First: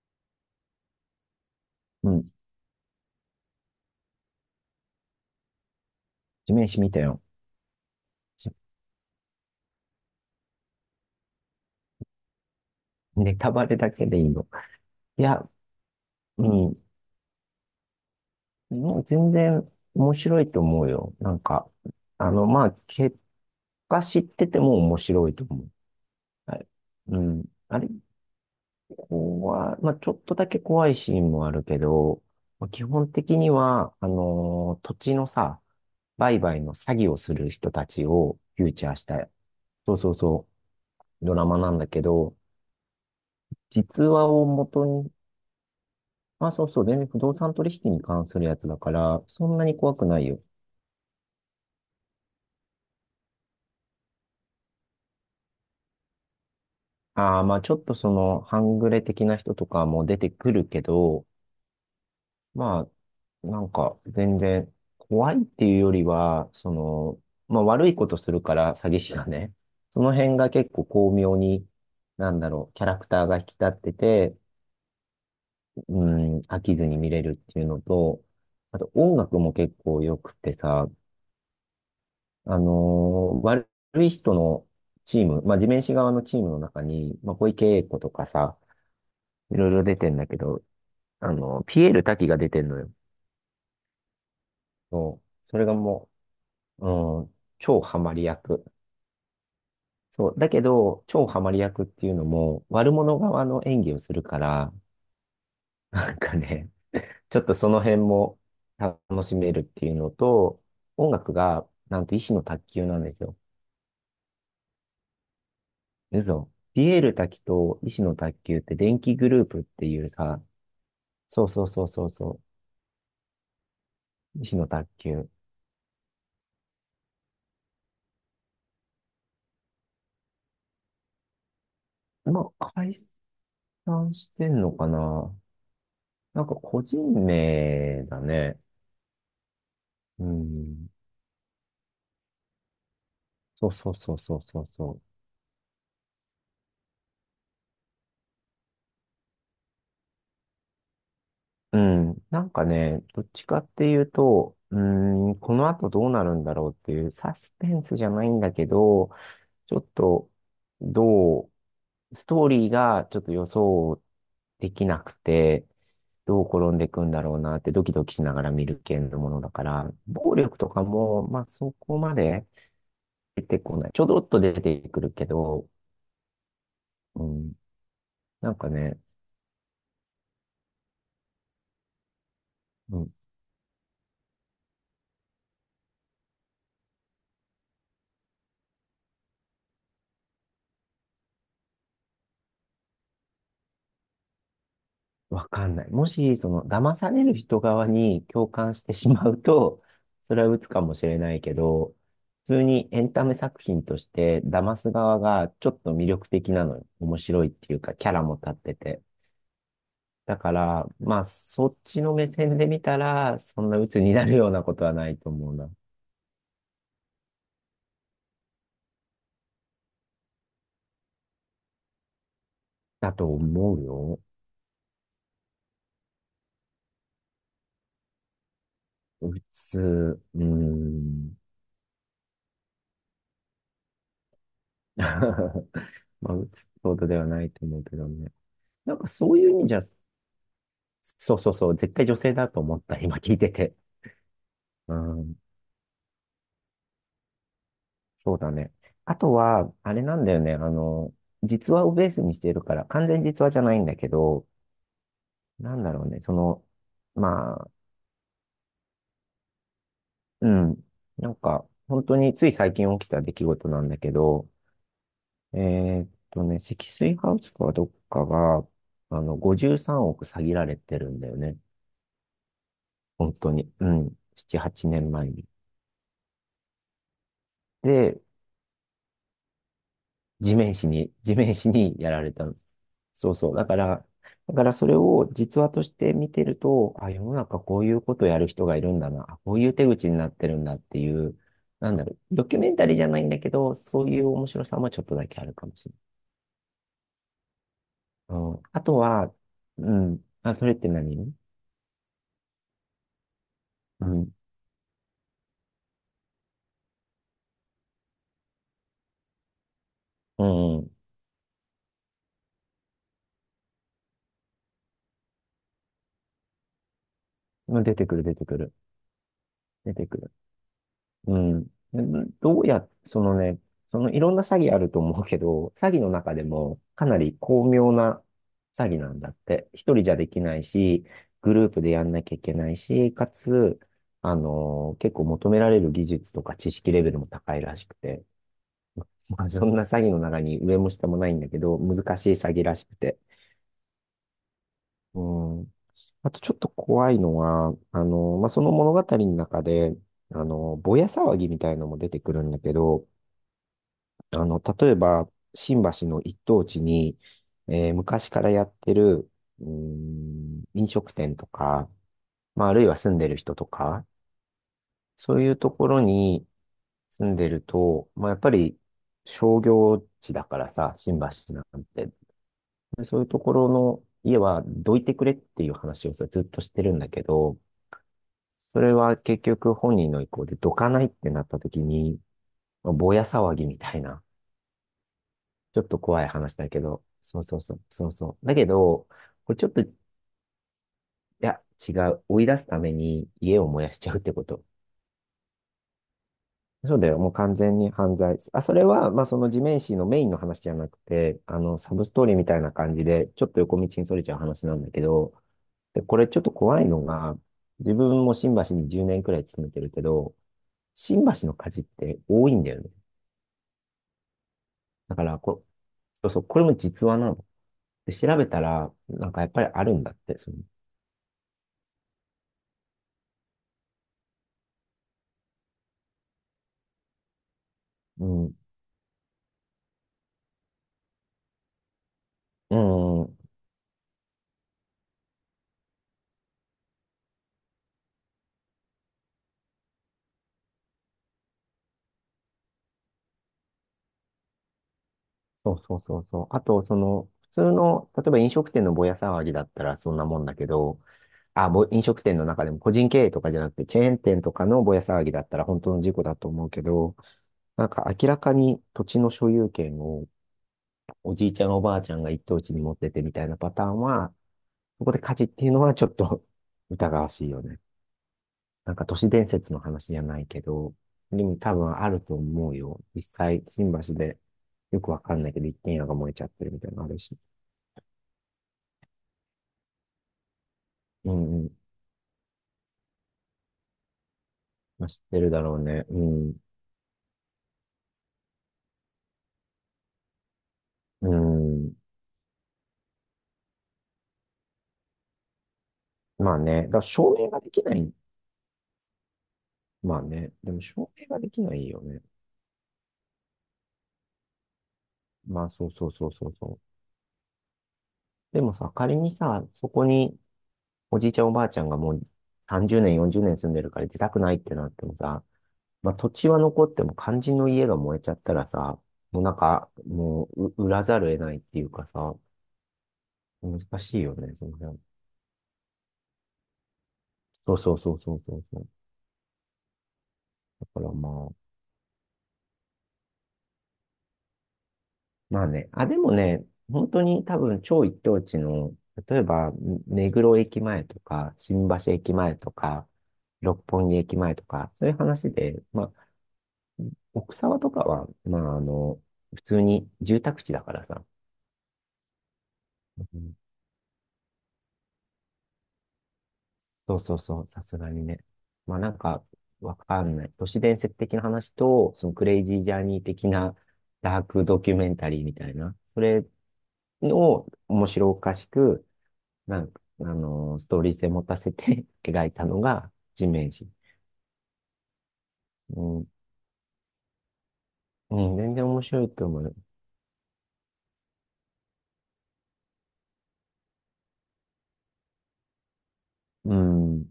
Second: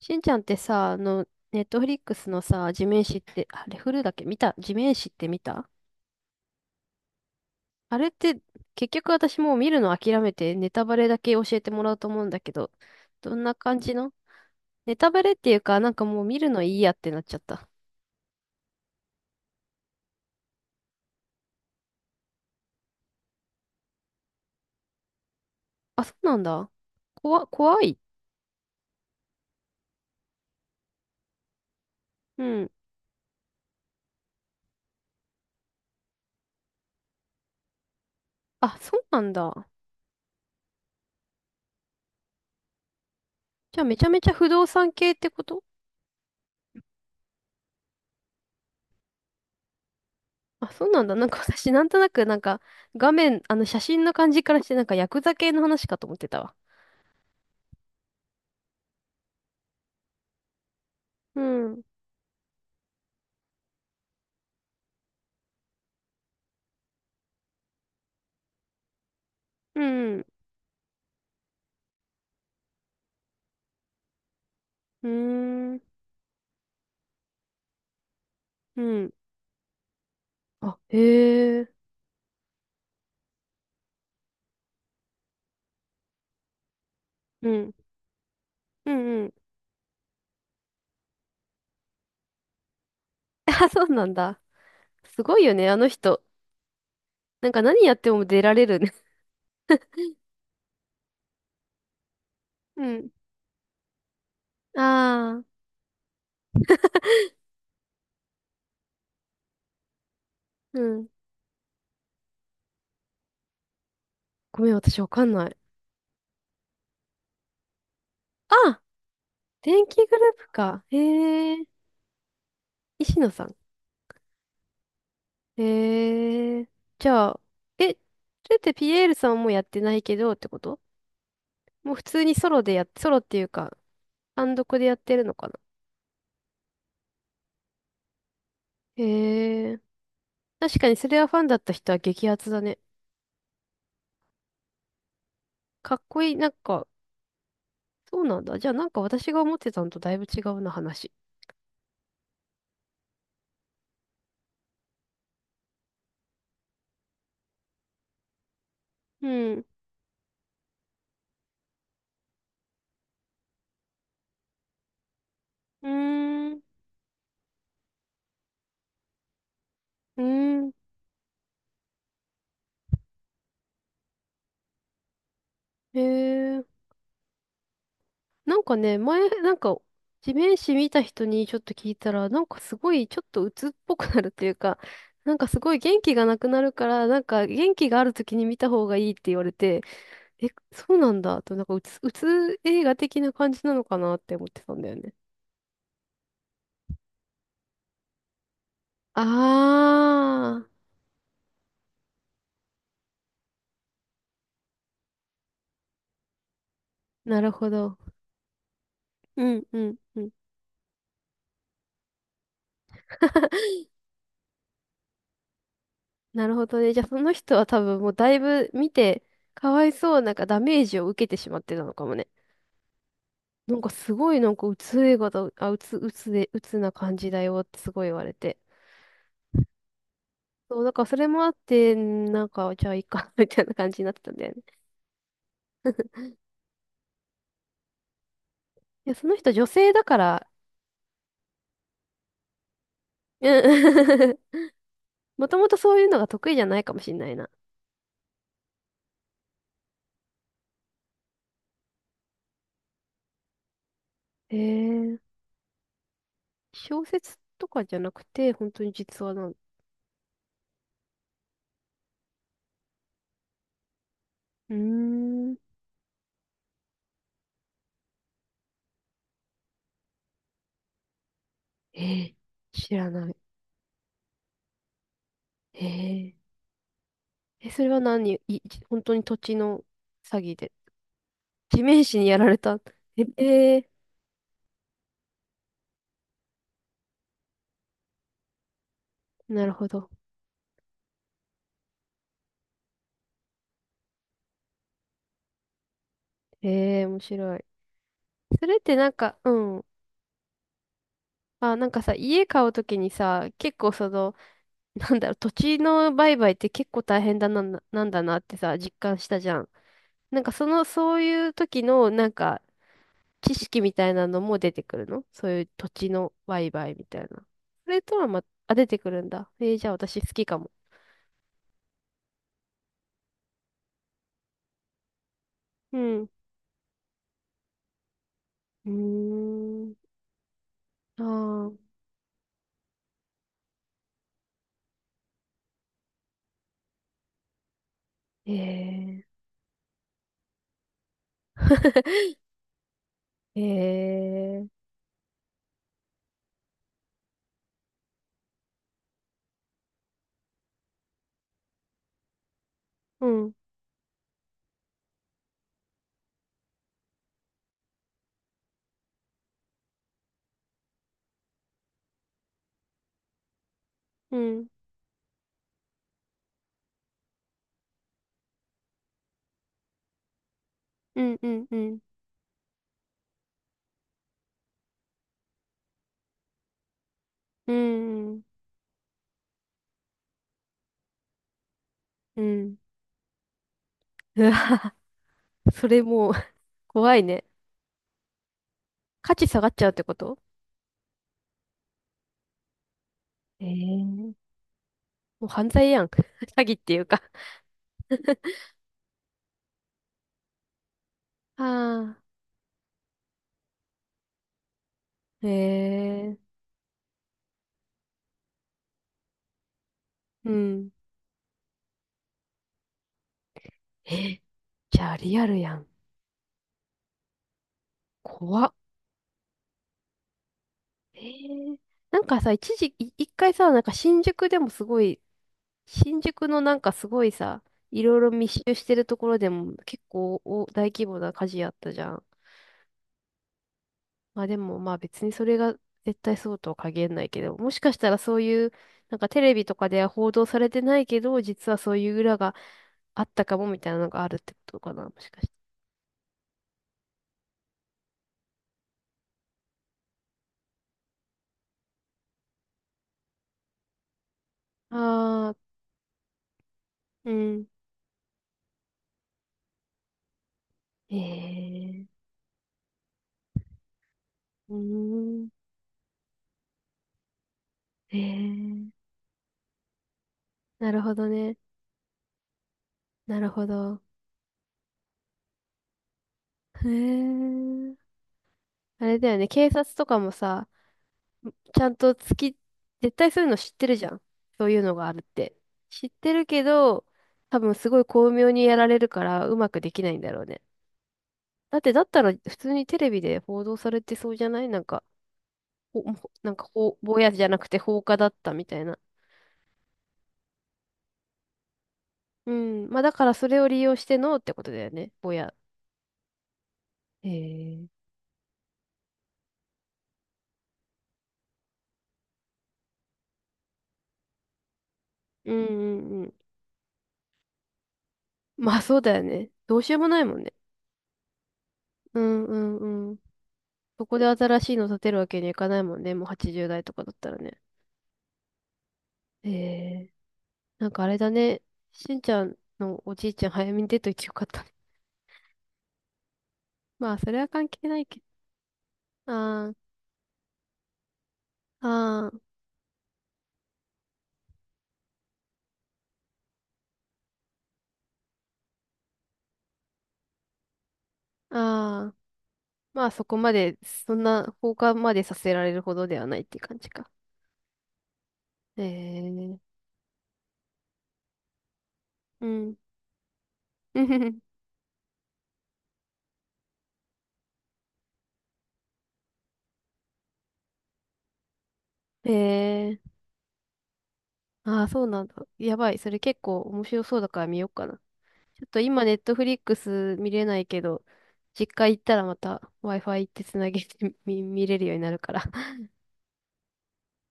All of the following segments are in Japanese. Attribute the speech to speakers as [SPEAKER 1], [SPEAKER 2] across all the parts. [SPEAKER 1] しんちゃんってさ、ネットフリッ
[SPEAKER 2] う
[SPEAKER 1] クス
[SPEAKER 2] ん。
[SPEAKER 1] のさ、地面師って、あれ、フルだっけ？見た？地面師って見た？
[SPEAKER 2] 地面師見たよ。
[SPEAKER 1] あれって、
[SPEAKER 2] じ
[SPEAKER 1] 結局私もう見るの諦めて、ネタバレだけ教えてもらおうと思うんだけど、ど
[SPEAKER 2] ネ
[SPEAKER 1] ん
[SPEAKER 2] タ
[SPEAKER 1] な
[SPEAKER 2] バレ
[SPEAKER 1] 感
[SPEAKER 2] だ
[SPEAKER 1] じ
[SPEAKER 2] け
[SPEAKER 1] の？
[SPEAKER 2] でいいの？
[SPEAKER 1] ネタバ
[SPEAKER 2] い
[SPEAKER 1] レっ
[SPEAKER 2] や、
[SPEAKER 1] ていうか、なんかもう見
[SPEAKER 2] う
[SPEAKER 1] るの
[SPEAKER 2] ん。
[SPEAKER 1] いいやってなっちゃった。
[SPEAKER 2] もう全然面白いと思うよ。結果知ってても面白いと思う。
[SPEAKER 1] あ、そうなん
[SPEAKER 2] はい。
[SPEAKER 1] だ。
[SPEAKER 2] うん。あ
[SPEAKER 1] 怖
[SPEAKER 2] れ、
[SPEAKER 1] い。
[SPEAKER 2] 怖い。まあ、ちょっとだけ怖いシーンもあるけど、
[SPEAKER 1] う
[SPEAKER 2] ま
[SPEAKER 1] ん。
[SPEAKER 2] あ基本的には、土地のさ、売買の詐欺をする人たちをフュー
[SPEAKER 1] あ、
[SPEAKER 2] チャー
[SPEAKER 1] そ
[SPEAKER 2] し
[SPEAKER 1] うな
[SPEAKER 2] た、
[SPEAKER 1] んだ。
[SPEAKER 2] そうそうそう、ドラマなんだけど、
[SPEAKER 1] じゃあめ
[SPEAKER 2] 実
[SPEAKER 1] ちゃめ
[SPEAKER 2] 話
[SPEAKER 1] ちゃ
[SPEAKER 2] を
[SPEAKER 1] 不動産系
[SPEAKER 2] 元
[SPEAKER 1] ってこと？
[SPEAKER 2] まあ、そうそう。全然不動産取引に関するやつだから、そんなに怖くないよ。
[SPEAKER 1] あ、そうなんだ。なんか私、なんとなく、なんか、画面、写真の感じからして、なんか、ヤクザ系の話かと思ってたわ。
[SPEAKER 2] ああ、まあちょっとその、半グレ的な人とかも出てくるけど、
[SPEAKER 1] うん。
[SPEAKER 2] まあ、なんか全然怖いっていうよりは、その、まあ悪いことするから詐欺師がね、
[SPEAKER 1] う
[SPEAKER 2] その
[SPEAKER 1] ん。
[SPEAKER 2] 辺が結構巧妙に、なんだろう、キャラクターが引き立ってて、
[SPEAKER 1] うーん、
[SPEAKER 2] うん、飽きずに見れるっていうのと、あ
[SPEAKER 1] う
[SPEAKER 2] と
[SPEAKER 1] ん、
[SPEAKER 2] 音楽も結構良くて
[SPEAKER 1] あ、
[SPEAKER 2] さ、
[SPEAKER 1] へえ。
[SPEAKER 2] 悪い人のチーム、まあ、地面師側のチームの中に、まあ、小
[SPEAKER 1] う
[SPEAKER 2] 池
[SPEAKER 1] ん、
[SPEAKER 2] 栄子とかさ、
[SPEAKER 1] うん、うん。
[SPEAKER 2] いろいろ出てんだけど、あの、ピエール瀧が出てんのよ。
[SPEAKER 1] あ、そうなんだ。
[SPEAKER 2] そ
[SPEAKER 1] す
[SPEAKER 2] う。
[SPEAKER 1] ごいよ
[SPEAKER 2] それ
[SPEAKER 1] ね、
[SPEAKER 2] が
[SPEAKER 1] あの
[SPEAKER 2] も
[SPEAKER 1] 人。
[SPEAKER 2] う、うん、
[SPEAKER 1] なんか
[SPEAKER 2] 超
[SPEAKER 1] 何やっ
[SPEAKER 2] ハ
[SPEAKER 1] て
[SPEAKER 2] マ
[SPEAKER 1] も
[SPEAKER 2] り
[SPEAKER 1] 出ら
[SPEAKER 2] 役。
[SPEAKER 1] れるね。
[SPEAKER 2] そう。だけど、超ハマり役っていうのも、
[SPEAKER 1] う
[SPEAKER 2] 悪
[SPEAKER 1] ん。
[SPEAKER 2] 者側の演技をするから、
[SPEAKER 1] ああ、
[SPEAKER 2] なんかね、ちょっとその辺も楽しめるっていうのと、
[SPEAKER 1] うん。
[SPEAKER 2] 音楽が、なんと、医師の卓球なんですよ。
[SPEAKER 1] ごめん、私わかんない。
[SPEAKER 2] 嘘。ピエール瀧と石野卓球って
[SPEAKER 1] あ、
[SPEAKER 2] 電気グループっ
[SPEAKER 1] 電
[SPEAKER 2] てい
[SPEAKER 1] 気
[SPEAKER 2] う
[SPEAKER 1] グルー
[SPEAKER 2] さ、
[SPEAKER 1] プか。
[SPEAKER 2] そう
[SPEAKER 1] へえ、
[SPEAKER 2] そうそうそうそ
[SPEAKER 1] 石野さん。
[SPEAKER 2] う、石野卓球。
[SPEAKER 1] へえ、じゃあ、え、それってピエールさんもやってないけどってこと？もう普通に
[SPEAKER 2] まあ、解
[SPEAKER 1] ソロっていうか、
[SPEAKER 2] 散して
[SPEAKER 1] 単
[SPEAKER 2] んの
[SPEAKER 1] 独で
[SPEAKER 2] か
[SPEAKER 1] やってるの
[SPEAKER 2] な。
[SPEAKER 1] かな。
[SPEAKER 2] なんか個人名だね。
[SPEAKER 1] へえ、
[SPEAKER 2] う
[SPEAKER 1] 確
[SPEAKER 2] ん。
[SPEAKER 1] かにそれはファンだった人は激アツだね。
[SPEAKER 2] そうそうそうそうそうそ
[SPEAKER 1] かっこいい、なんか、そうなんだ。じゃあなんか私が思ってたのとだいぶ違うな、話。
[SPEAKER 2] う。うん。なんかね、どっちかっていうと、うーん、この後どうなるんだろうっていうサスペンスじゃないんだけど、
[SPEAKER 1] うん。う
[SPEAKER 2] ちょっとどうストーリーがちょっと予想できなくて、どう
[SPEAKER 1] ーん。
[SPEAKER 2] 転んでいくんだろうなってドキドキしながら見る系のものだから、
[SPEAKER 1] う
[SPEAKER 2] 暴力
[SPEAKER 1] ー
[SPEAKER 2] とか
[SPEAKER 1] ん。
[SPEAKER 2] も、まあそこまで出てこない。ちょどっと出てくるけど、
[SPEAKER 1] へえ。
[SPEAKER 2] うん、な
[SPEAKER 1] な
[SPEAKER 2] ん
[SPEAKER 1] ん
[SPEAKER 2] か
[SPEAKER 1] かね、
[SPEAKER 2] ね、
[SPEAKER 1] 前、なんか、地面師見た人にちょっと聞いたら、なんかすご
[SPEAKER 2] う
[SPEAKER 1] い
[SPEAKER 2] ん、
[SPEAKER 1] ちょっと鬱っぽくなるというか、なんかすごい元気がなくなるから、なんか元気がある時に見た方がいいって言われて、え、そうなんだと、なんか鬱映画的な感じなのかなって思ってたんだよね。
[SPEAKER 2] わかんない。もし、その、騙される人側に共感してしまうと、それは
[SPEAKER 1] あ
[SPEAKER 2] 鬱かもしれないけど、普通にエンタメ作品として、騙す側がちょっと魅力的なのよ。面
[SPEAKER 1] ー、な
[SPEAKER 2] 白い
[SPEAKER 1] る
[SPEAKER 2] っ
[SPEAKER 1] ほ
[SPEAKER 2] ていうか、
[SPEAKER 1] ど。
[SPEAKER 2] キャラも立ってて。
[SPEAKER 1] うん、うん、うん。
[SPEAKER 2] だから、まあ、そっちの目線で見たら、そんな鬱になるようなことはないと思うな。
[SPEAKER 1] なるほどね。じゃあその人は多分もうだいぶ見て、かわいそうなんかダメージを受けてしまってたのかもね。
[SPEAKER 2] だと思
[SPEAKER 1] なん
[SPEAKER 2] う
[SPEAKER 1] かす
[SPEAKER 2] よ。
[SPEAKER 1] ごいなんかうつえがだ、あ、うつな感じだよってすごい言われて。
[SPEAKER 2] 鬱、うー
[SPEAKER 1] そう、だからそれ
[SPEAKER 2] ん。
[SPEAKER 1] もあって、んなんかじゃあいいか みたいな感じになってたんだよね。
[SPEAKER 2] まあ、鬱ってことではないと思うけどね。なんか
[SPEAKER 1] いや、そ
[SPEAKER 2] そ
[SPEAKER 1] の
[SPEAKER 2] うい
[SPEAKER 1] 人
[SPEAKER 2] う意
[SPEAKER 1] 女
[SPEAKER 2] 味じゃ、
[SPEAKER 1] 性だから、
[SPEAKER 2] そうそうそう、絶対女性だと思った、今聞いてて。
[SPEAKER 1] うん
[SPEAKER 2] うん、
[SPEAKER 1] もともとそういうのが得意じゃないかもしんないな。
[SPEAKER 2] そうだね。あとは、あれなんだよね、あの、実話をベースにしてるから、完全に実話じゃないんだけど、
[SPEAKER 1] へえ、
[SPEAKER 2] なんだろうね、その、
[SPEAKER 1] 小説と
[SPEAKER 2] ま
[SPEAKER 1] かじゃなくて、本当に実話なの？
[SPEAKER 2] うん。なんか、本当につい最近起きた出来事なんだけど、
[SPEAKER 1] うーん、
[SPEAKER 2] えね、積水ハウスかどっかが、あの、53億詐欺られてるんだよね。
[SPEAKER 1] えー、知らな
[SPEAKER 2] 本
[SPEAKER 1] い。
[SPEAKER 2] 当に。うん。7、8年前に。
[SPEAKER 1] へえ。え、それは
[SPEAKER 2] で、
[SPEAKER 1] 何い、い本当に土地の詐
[SPEAKER 2] 地
[SPEAKER 1] 欺で？
[SPEAKER 2] 面師に、地面師
[SPEAKER 1] 地
[SPEAKER 2] に
[SPEAKER 1] 面
[SPEAKER 2] や
[SPEAKER 1] 師
[SPEAKER 2] ら
[SPEAKER 1] に
[SPEAKER 2] れ
[SPEAKER 1] や
[SPEAKER 2] た
[SPEAKER 1] ら
[SPEAKER 2] の。
[SPEAKER 1] れた。え、
[SPEAKER 2] そうそう。だか
[SPEAKER 1] え
[SPEAKER 2] ら、だからそれを実話として見てると、あ、世の中こういうことやる人がいるんだな。あこ
[SPEAKER 1] ー、
[SPEAKER 2] う
[SPEAKER 1] な
[SPEAKER 2] い
[SPEAKER 1] る
[SPEAKER 2] う手
[SPEAKER 1] ほ
[SPEAKER 2] 口
[SPEAKER 1] ど。
[SPEAKER 2] になってるんだっていう、なんだろう、ドキュメンタリーじゃないんだけど、そういう面白さもちょっとだけあるかもしれない。
[SPEAKER 1] ええー、面白い。
[SPEAKER 2] うん、
[SPEAKER 1] それっ
[SPEAKER 2] あ
[SPEAKER 1] て
[SPEAKER 2] と
[SPEAKER 1] なん
[SPEAKER 2] は、
[SPEAKER 1] か、うん。
[SPEAKER 2] うん。あ、それって何
[SPEAKER 1] あ、なんかさ、家買うときにさ、結構
[SPEAKER 2] う
[SPEAKER 1] その、
[SPEAKER 2] ん。
[SPEAKER 1] なんだろう、土地の売買って結構大変だな、なんだなってさ、実感したじゃん。なん
[SPEAKER 2] う
[SPEAKER 1] かその、
[SPEAKER 2] ん。
[SPEAKER 1] そういう時の、なんか、知識みたいなのも出てくるの？そういう土地の売買みたいな。
[SPEAKER 2] うん
[SPEAKER 1] そ
[SPEAKER 2] 出
[SPEAKER 1] れ
[SPEAKER 2] て
[SPEAKER 1] と
[SPEAKER 2] くる、
[SPEAKER 1] は
[SPEAKER 2] 出
[SPEAKER 1] ま、
[SPEAKER 2] てくる。
[SPEAKER 1] あ、出てくるんだ。えー、じゃあ
[SPEAKER 2] 出てく
[SPEAKER 1] 私好
[SPEAKER 2] る。
[SPEAKER 1] きかも。
[SPEAKER 2] うん。うんどうや、そのね、そのいろんな詐欺あると思うけど、詐
[SPEAKER 1] う
[SPEAKER 2] 欺の
[SPEAKER 1] ん。う
[SPEAKER 2] 中でもかなり巧妙な詐
[SPEAKER 1] ー
[SPEAKER 2] 欺なんだって。一
[SPEAKER 1] ん。
[SPEAKER 2] 人じゃできないし、
[SPEAKER 1] あ
[SPEAKER 2] グループで
[SPEAKER 1] あ、
[SPEAKER 2] やんなきゃいけないし、かつ、結構求められる技術とか知識レベルも高いらしくて、
[SPEAKER 1] え
[SPEAKER 2] まあ、そんな詐欺の中に上も下もないんだけど、難し
[SPEAKER 1] え
[SPEAKER 2] い
[SPEAKER 1] え
[SPEAKER 2] 詐欺らしくて。
[SPEAKER 1] え、
[SPEAKER 2] うん。あとちょっと怖いのは、あの、まあ、その物語の中で、あの、ぼや騒ぎみたいのも出てくるんだけど、
[SPEAKER 1] うん、
[SPEAKER 2] あの、例えば、新橋の一等地に、昔からやってる、うーん、飲食店とか、まあ、あるいは住んでる人とか、
[SPEAKER 1] うん、
[SPEAKER 2] そういうところに住んでると、まあ、やっぱり商業地だからさ、新
[SPEAKER 1] うん、う
[SPEAKER 2] 橋な
[SPEAKER 1] ん、う
[SPEAKER 2] ん
[SPEAKER 1] ん、
[SPEAKER 2] て、でそういうところの家はどいてくれっていう話をさ、ずっとしてるんだけど、
[SPEAKER 1] うん、
[SPEAKER 2] それは結局本人の意向でどかないってなった時に、
[SPEAKER 1] うん。
[SPEAKER 2] まあぼや騒ぎみたいな、
[SPEAKER 1] う わ、
[SPEAKER 2] ちょっ
[SPEAKER 1] そ
[SPEAKER 2] と
[SPEAKER 1] れ
[SPEAKER 2] 怖い
[SPEAKER 1] もう
[SPEAKER 2] 話だけ ど、
[SPEAKER 1] 怖い
[SPEAKER 2] そう
[SPEAKER 1] ね。
[SPEAKER 2] そうそう、そうそう。だけど、
[SPEAKER 1] 価値
[SPEAKER 2] これ
[SPEAKER 1] 下
[SPEAKER 2] ち
[SPEAKER 1] が
[SPEAKER 2] ょっ
[SPEAKER 1] っ
[SPEAKER 2] と、
[SPEAKER 1] ちゃうっ
[SPEAKER 2] い
[SPEAKER 1] てこと？
[SPEAKER 2] や、違う。追い出すために家
[SPEAKER 1] え
[SPEAKER 2] を燃やし
[SPEAKER 1] え、
[SPEAKER 2] ちゃうって
[SPEAKER 1] も
[SPEAKER 2] こと。
[SPEAKER 1] う犯罪やん。詐欺って
[SPEAKER 2] そ
[SPEAKER 1] い
[SPEAKER 2] う
[SPEAKER 1] う
[SPEAKER 2] だよ。
[SPEAKER 1] か。
[SPEAKER 2] も う完全に犯罪。あ、それは、まあ、その地面師のメインの話じゃなくて、あ
[SPEAKER 1] あ
[SPEAKER 2] の、サブス
[SPEAKER 1] あ、
[SPEAKER 2] トーリーみたいな感じで、ちょっと横道にそれちゃう話なんだけど、で、これち
[SPEAKER 1] え
[SPEAKER 2] ょっと
[SPEAKER 1] え、
[SPEAKER 2] 怖いのが、自分も新橋に10年くらい勤めてるけど、
[SPEAKER 1] うん。
[SPEAKER 2] 新橋の火事って多いんだよね。
[SPEAKER 1] え、じゃあ
[SPEAKER 2] だか
[SPEAKER 1] リ
[SPEAKER 2] ら
[SPEAKER 1] アル
[SPEAKER 2] こ、
[SPEAKER 1] やん。
[SPEAKER 2] そうそう、これも実話なの。で、調べた
[SPEAKER 1] 怖っ。
[SPEAKER 2] ら、なんかやっぱりあるんだって、その、
[SPEAKER 1] ええ、なんかさ、一時、い一回さ、なんか新宿でもすごい新宿のなんかすごいさ、いろいろ
[SPEAKER 2] う
[SPEAKER 1] 密集してるところでも結構お大規模な火事やったじゃん。
[SPEAKER 2] ん、うん、
[SPEAKER 1] まあでもまあ別にそれが絶対そうとは限らないけど、もしかしたらそういう、なんかテレビとかでは報道されてないけど、実はそういう裏があったかもみたいなのがあるってことかな、もしかして。
[SPEAKER 2] そうそうそうそう。あと、その、普通の、例えば飲食店のぼや騒ぎだったらそんなもんだけど、飲食店の中でも個人経営とかじゃなくて、チェーン店とかのぼや騒ぎだっ
[SPEAKER 1] ああ、
[SPEAKER 2] たら本当の事故だと思うけど、
[SPEAKER 1] うん。
[SPEAKER 2] なんか明らかに土地の所有権をおじいちゃんおばあ
[SPEAKER 1] え
[SPEAKER 2] ちゃん
[SPEAKER 1] え、
[SPEAKER 2] が一等地に持っててみたいなパターンは、
[SPEAKER 1] う
[SPEAKER 2] そこで火
[SPEAKER 1] ー
[SPEAKER 2] 事
[SPEAKER 1] ん。
[SPEAKER 2] っていうのはちょっと 疑わしいよね。
[SPEAKER 1] え
[SPEAKER 2] な
[SPEAKER 1] え、
[SPEAKER 2] んか都市伝説の話じゃないけ
[SPEAKER 1] な
[SPEAKER 2] ど、
[SPEAKER 1] るほど
[SPEAKER 2] で
[SPEAKER 1] ね。
[SPEAKER 2] も多分あると思うよ。実
[SPEAKER 1] なる
[SPEAKER 2] 際、
[SPEAKER 1] ほ
[SPEAKER 2] 新
[SPEAKER 1] ど。
[SPEAKER 2] 橋でよくわかんないけど、一軒家が燃えちゃってるみ
[SPEAKER 1] へ
[SPEAKER 2] たいなのあるし。
[SPEAKER 1] え。あれだよね、警察とかもさ、
[SPEAKER 2] うんうん。
[SPEAKER 1] ちゃんと月、絶対そういうの知ってるじゃん。そういうのが
[SPEAKER 2] まあ、
[SPEAKER 1] あ
[SPEAKER 2] 知
[SPEAKER 1] るっ
[SPEAKER 2] ってる
[SPEAKER 1] て。
[SPEAKER 2] だろうね。
[SPEAKER 1] 知っ
[SPEAKER 2] う
[SPEAKER 1] てる
[SPEAKER 2] ん。
[SPEAKER 1] けど、多分すごい巧妙にやられるから、うまくできないんだろうね。
[SPEAKER 2] う
[SPEAKER 1] だって、
[SPEAKER 2] ん。
[SPEAKER 1] だったら普通にテレビで報道されてそうじゃない？なんか、ほ、ほな
[SPEAKER 2] ま
[SPEAKER 1] ん
[SPEAKER 2] あ
[SPEAKER 1] か
[SPEAKER 2] ね。だ
[SPEAKER 1] ほ、
[SPEAKER 2] から
[SPEAKER 1] ぼや
[SPEAKER 2] 証
[SPEAKER 1] じゃ
[SPEAKER 2] 明
[SPEAKER 1] な
[SPEAKER 2] が
[SPEAKER 1] く
[SPEAKER 2] で
[SPEAKER 1] て
[SPEAKER 2] きな
[SPEAKER 1] 放
[SPEAKER 2] い。
[SPEAKER 1] 火だったみたいな。
[SPEAKER 2] まあね。でも証明ができないよね。
[SPEAKER 1] うん。まあ、だからそれを利用してのってことだよね。ぼや。
[SPEAKER 2] まあそうそうそうそうそう。
[SPEAKER 1] へえ。
[SPEAKER 2] でもさ、仮にさ、そこにおじいちゃんおばあちゃんがもう30年、40年住んでるから出たくないってなってもさ、
[SPEAKER 1] うん、う
[SPEAKER 2] まあ、
[SPEAKER 1] ん、う
[SPEAKER 2] 土
[SPEAKER 1] ん。
[SPEAKER 2] 地は残っても肝心の家が燃えちゃったら
[SPEAKER 1] まあそ
[SPEAKER 2] さ、
[SPEAKER 1] うだよ
[SPEAKER 2] もう
[SPEAKER 1] ね。
[SPEAKER 2] なん
[SPEAKER 1] どうし
[SPEAKER 2] か、
[SPEAKER 1] ようもないもん
[SPEAKER 2] も
[SPEAKER 1] ね。
[SPEAKER 2] う、う売らざるを得ないっていうか
[SPEAKER 1] う
[SPEAKER 2] さ、
[SPEAKER 1] ん、うん、うん。
[SPEAKER 2] 難
[SPEAKER 1] そこ
[SPEAKER 2] しい
[SPEAKER 1] で
[SPEAKER 2] よね、
[SPEAKER 1] 新
[SPEAKER 2] そ
[SPEAKER 1] しい
[SPEAKER 2] の
[SPEAKER 1] の
[SPEAKER 2] 辺。
[SPEAKER 1] 建てるわけにはいかないもんね。もう80代とかだったらね。
[SPEAKER 2] そうそうそうそうそうそう。
[SPEAKER 1] へえ。
[SPEAKER 2] だ
[SPEAKER 1] なん
[SPEAKER 2] か
[SPEAKER 1] かあ
[SPEAKER 2] ら
[SPEAKER 1] れだ
[SPEAKER 2] まあ、
[SPEAKER 1] ね。しんちゃんのおじいちゃん早めに出といてよかったね。
[SPEAKER 2] まあね、あ、でもね、本
[SPEAKER 1] まあ、
[SPEAKER 2] 当
[SPEAKER 1] それ
[SPEAKER 2] に
[SPEAKER 1] は
[SPEAKER 2] 多
[SPEAKER 1] 関
[SPEAKER 2] 分
[SPEAKER 1] 係な
[SPEAKER 2] 超
[SPEAKER 1] い
[SPEAKER 2] 一
[SPEAKER 1] け
[SPEAKER 2] 等地の、
[SPEAKER 1] ど。
[SPEAKER 2] 例えば、
[SPEAKER 1] あ
[SPEAKER 2] 目黒駅前とか、新橋
[SPEAKER 1] あ、
[SPEAKER 2] 駅
[SPEAKER 1] あ
[SPEAKER 2] 前とか、六本木駅前とか、そういう話で、まあ、奥沢とかは、まあ、あの、普通に住宅地だからさ。
[SPEAKER 1] あ、ああ。まあ、そこ
[SPEAKER 2] う
[SPEAKER 1] ま
[SPEAKER 2] ん、
[SPEAKER 1] で、そんな放火までさせられるほどではないっていう感じか。
[SPEAKER 2] そうそうそう、さすがにね。
[SPEAKER 1] え
[SPEAKER 2] まあ、なんか、
[SPEAKER 1] え、
[SPEAKER 2] わかんない。都市伝説的な話と、そのク
[SPEAKER 1] う
[SPEAKER 2] レイ
[SPEAKER 1] ん。
[SPEAKER 2] ジージャーニー的な ダークドキュメンタリーみたいな、それを面白おかしく、なんか、あの、ストーリー性持たせて
[SPEAKER 1] え
[SPEAKER 2] 描いたのが
[SPEAKER 1] え、
[SPEAKER 2] 地面師。
[SPEAKER 1] ああ、そうなんだ。やばい。
[SPEAKER 2] う
[SPEAKER 1] それ
[SPEAKER 2] ん、
[SPEAKER 1] 結構面白そうだから見ようかな。
[SPEAKER 2] うん、
[SPEAKER 1] ちょっ
[SPEAKER 2] 全
[SPEAKER 1] と
[SPEAKER 2] 然面
[SPEAKER 1] 今、ネッ
[SPEAKER 2] 白い
[SPEAKER 1] トフ
[SPEAKER 2] と
[SPEAKER 1] リ
[SPEAKER 2] 思
[SPEAKER 1] ッ
[SPEAKER 2] う。
[SPEAKER 1] クス見れないけど、実家行ったらまた Wi-Fi 行ってつなげて 見れるようになるから。
[SPEAKER 2] うん。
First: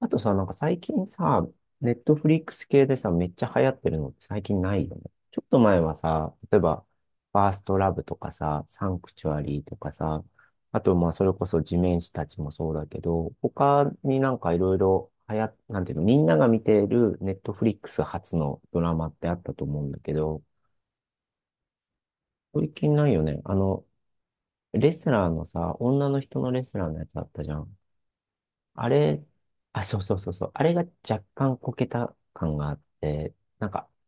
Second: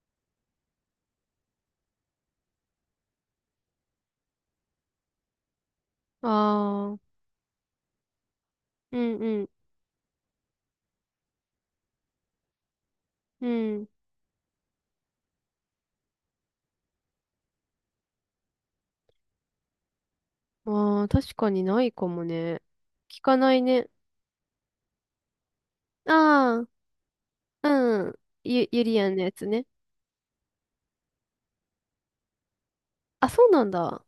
[SPEAKER 2] あとさ、なんか最近さ、ネットフリックス系でさ、めっちゃ流行ってるのって最近ないよね。ちょっと前は
[SPEAKER 1] あ
[SPEAKER 2] さ、例えば、
[SPEAKER 1] あ、うん、
[SPEAKER 2] ファーストラブとかさ、サ
[SPEAKER 1] う
[SPEAKER 2] ンクチュア
[SPEAKER 1] ん、
[SPEAKER 2] リーとかさ、あとまあそれこそ地面師たちもそうだけど、
[SPEAKER 1] うん。
[SPEAKER 2] 他になんかいろいろ流行っ、なんていうの、みんなが見ているネットフリックス初のドラマってあったと思うんだけど、
[SPEAKER 1] ああ、確かにないかもね。
[SPEAKER 2] 最近ない
[SPEAKER 1] 聞
[SPEAKER 2] よ
[SPEAKER 1] か
[SPEAKER 2] ね。
[SPEAKER 1] な
[SPEAKER 2] あ
[SPEAKER 1] い
[SPEAKER 2] の、
[SPEAKER 1] ね。
[SPEAKER 2] レスラーのさ、女の人のレ
[SPEAKER 1] あ
[SPEAKER 2] スラーのやつあったじゃ
[SPEAKER 1] あ、
[SPEAKER 2] ん。
[SPEAKER 1] うん。ゆ
[SPEAKER 2] あ
[SPEAKER 1] りやんの
[SPEAKER 2] れ、
[SPEAKER 1] やつね。
[SPEAKER 2] あ、そうそうそうそう。あれが若干こけた感があっ
[SPEAKER 1] あ、
[SPEAKER 2] て、
[SPEAKER 1] そうな
[SPEAKER 2] な
[SPEAKER 1] ん
[SPEAKER 2] んか
[SPEAKER 1] だ。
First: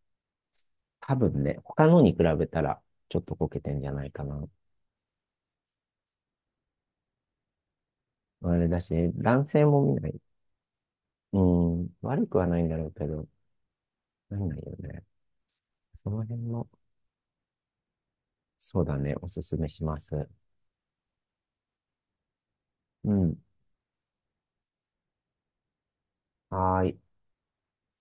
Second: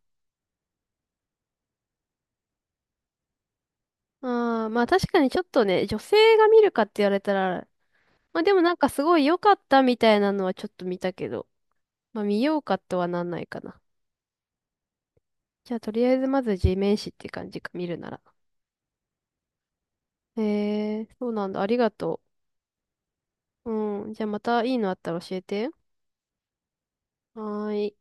[SPEAKER 2] 多分ね、他のに比べたらちょっとこけてんじゃないかな。
[SPEAKER 1] ああ、まあ確かにちょっとね、女性が見るかって言われたら、まあで
[SPEAKER 2] あ
[SPEAKER 1] も
[SPEAKER 2] れ
[SPEAKER 1] なん
[SPEAKER 2] だ
[SPEAKER 1] か
[SPEAKER 2] し、
[SPEAKER 1] すごい良
[SPEAKER 2] 男
[SPEAKER 1] かっ
[SPEAKER 2] 性も
[SPEAKER 1] た
[SPEAKER 2] 見
[SPEAKER 1] み
[SPEAKER 2] な
[SPEAKER 1] たい
[SPEAKER 2] い。
[SPEAKER 1] なのはちょっと見たけ
[SPEAKER 2] う
[SPEAKER 1] ど、
[SPEAKER 2] ん、
[SPEAKER 1] まあ
[SPEAKER 2] 悪く
[SPEAKER 1] 見
[SPEAKER 2] は
[SPEAKER 1] よ
[SPEAKER 2] な
[SPEAKER 1] う
[SPEAKER 2] いんだ
[SPEAKER 1] か
[SPEAKER 2] ろう
[SPEAKER 1] と
[SPEAKER 2] け
[SPEAKER 1] はな
[SPEAKER 2] ど、
[SPEAKER 1] んないかな。
[SPEAKER 2] なんないよね。
[SPEAKER 1] じゃあとり
[SPEAKER 2] そ
[SPEAKER 1] あえ
[SPEAKER 2] の
[SPEAKER 1] ず
[SPEAKER 2] 辺
[SPEAKER 1] まず
[SPEAKER 2] も、
[SPEAKER 1] G 面誌って感じか、見るなら。
[SPEAKER 2] そうだね、おすすめします。
[SPEAKER 1] へえ、そうなんだ。ありがと
[SPEAKER 2] うん。
[SPEAKER 1] う。うん。じゃあまたいいのあったら教えて。
[SPEAKER 2] はーい。
[SPEAKER 1] はーい。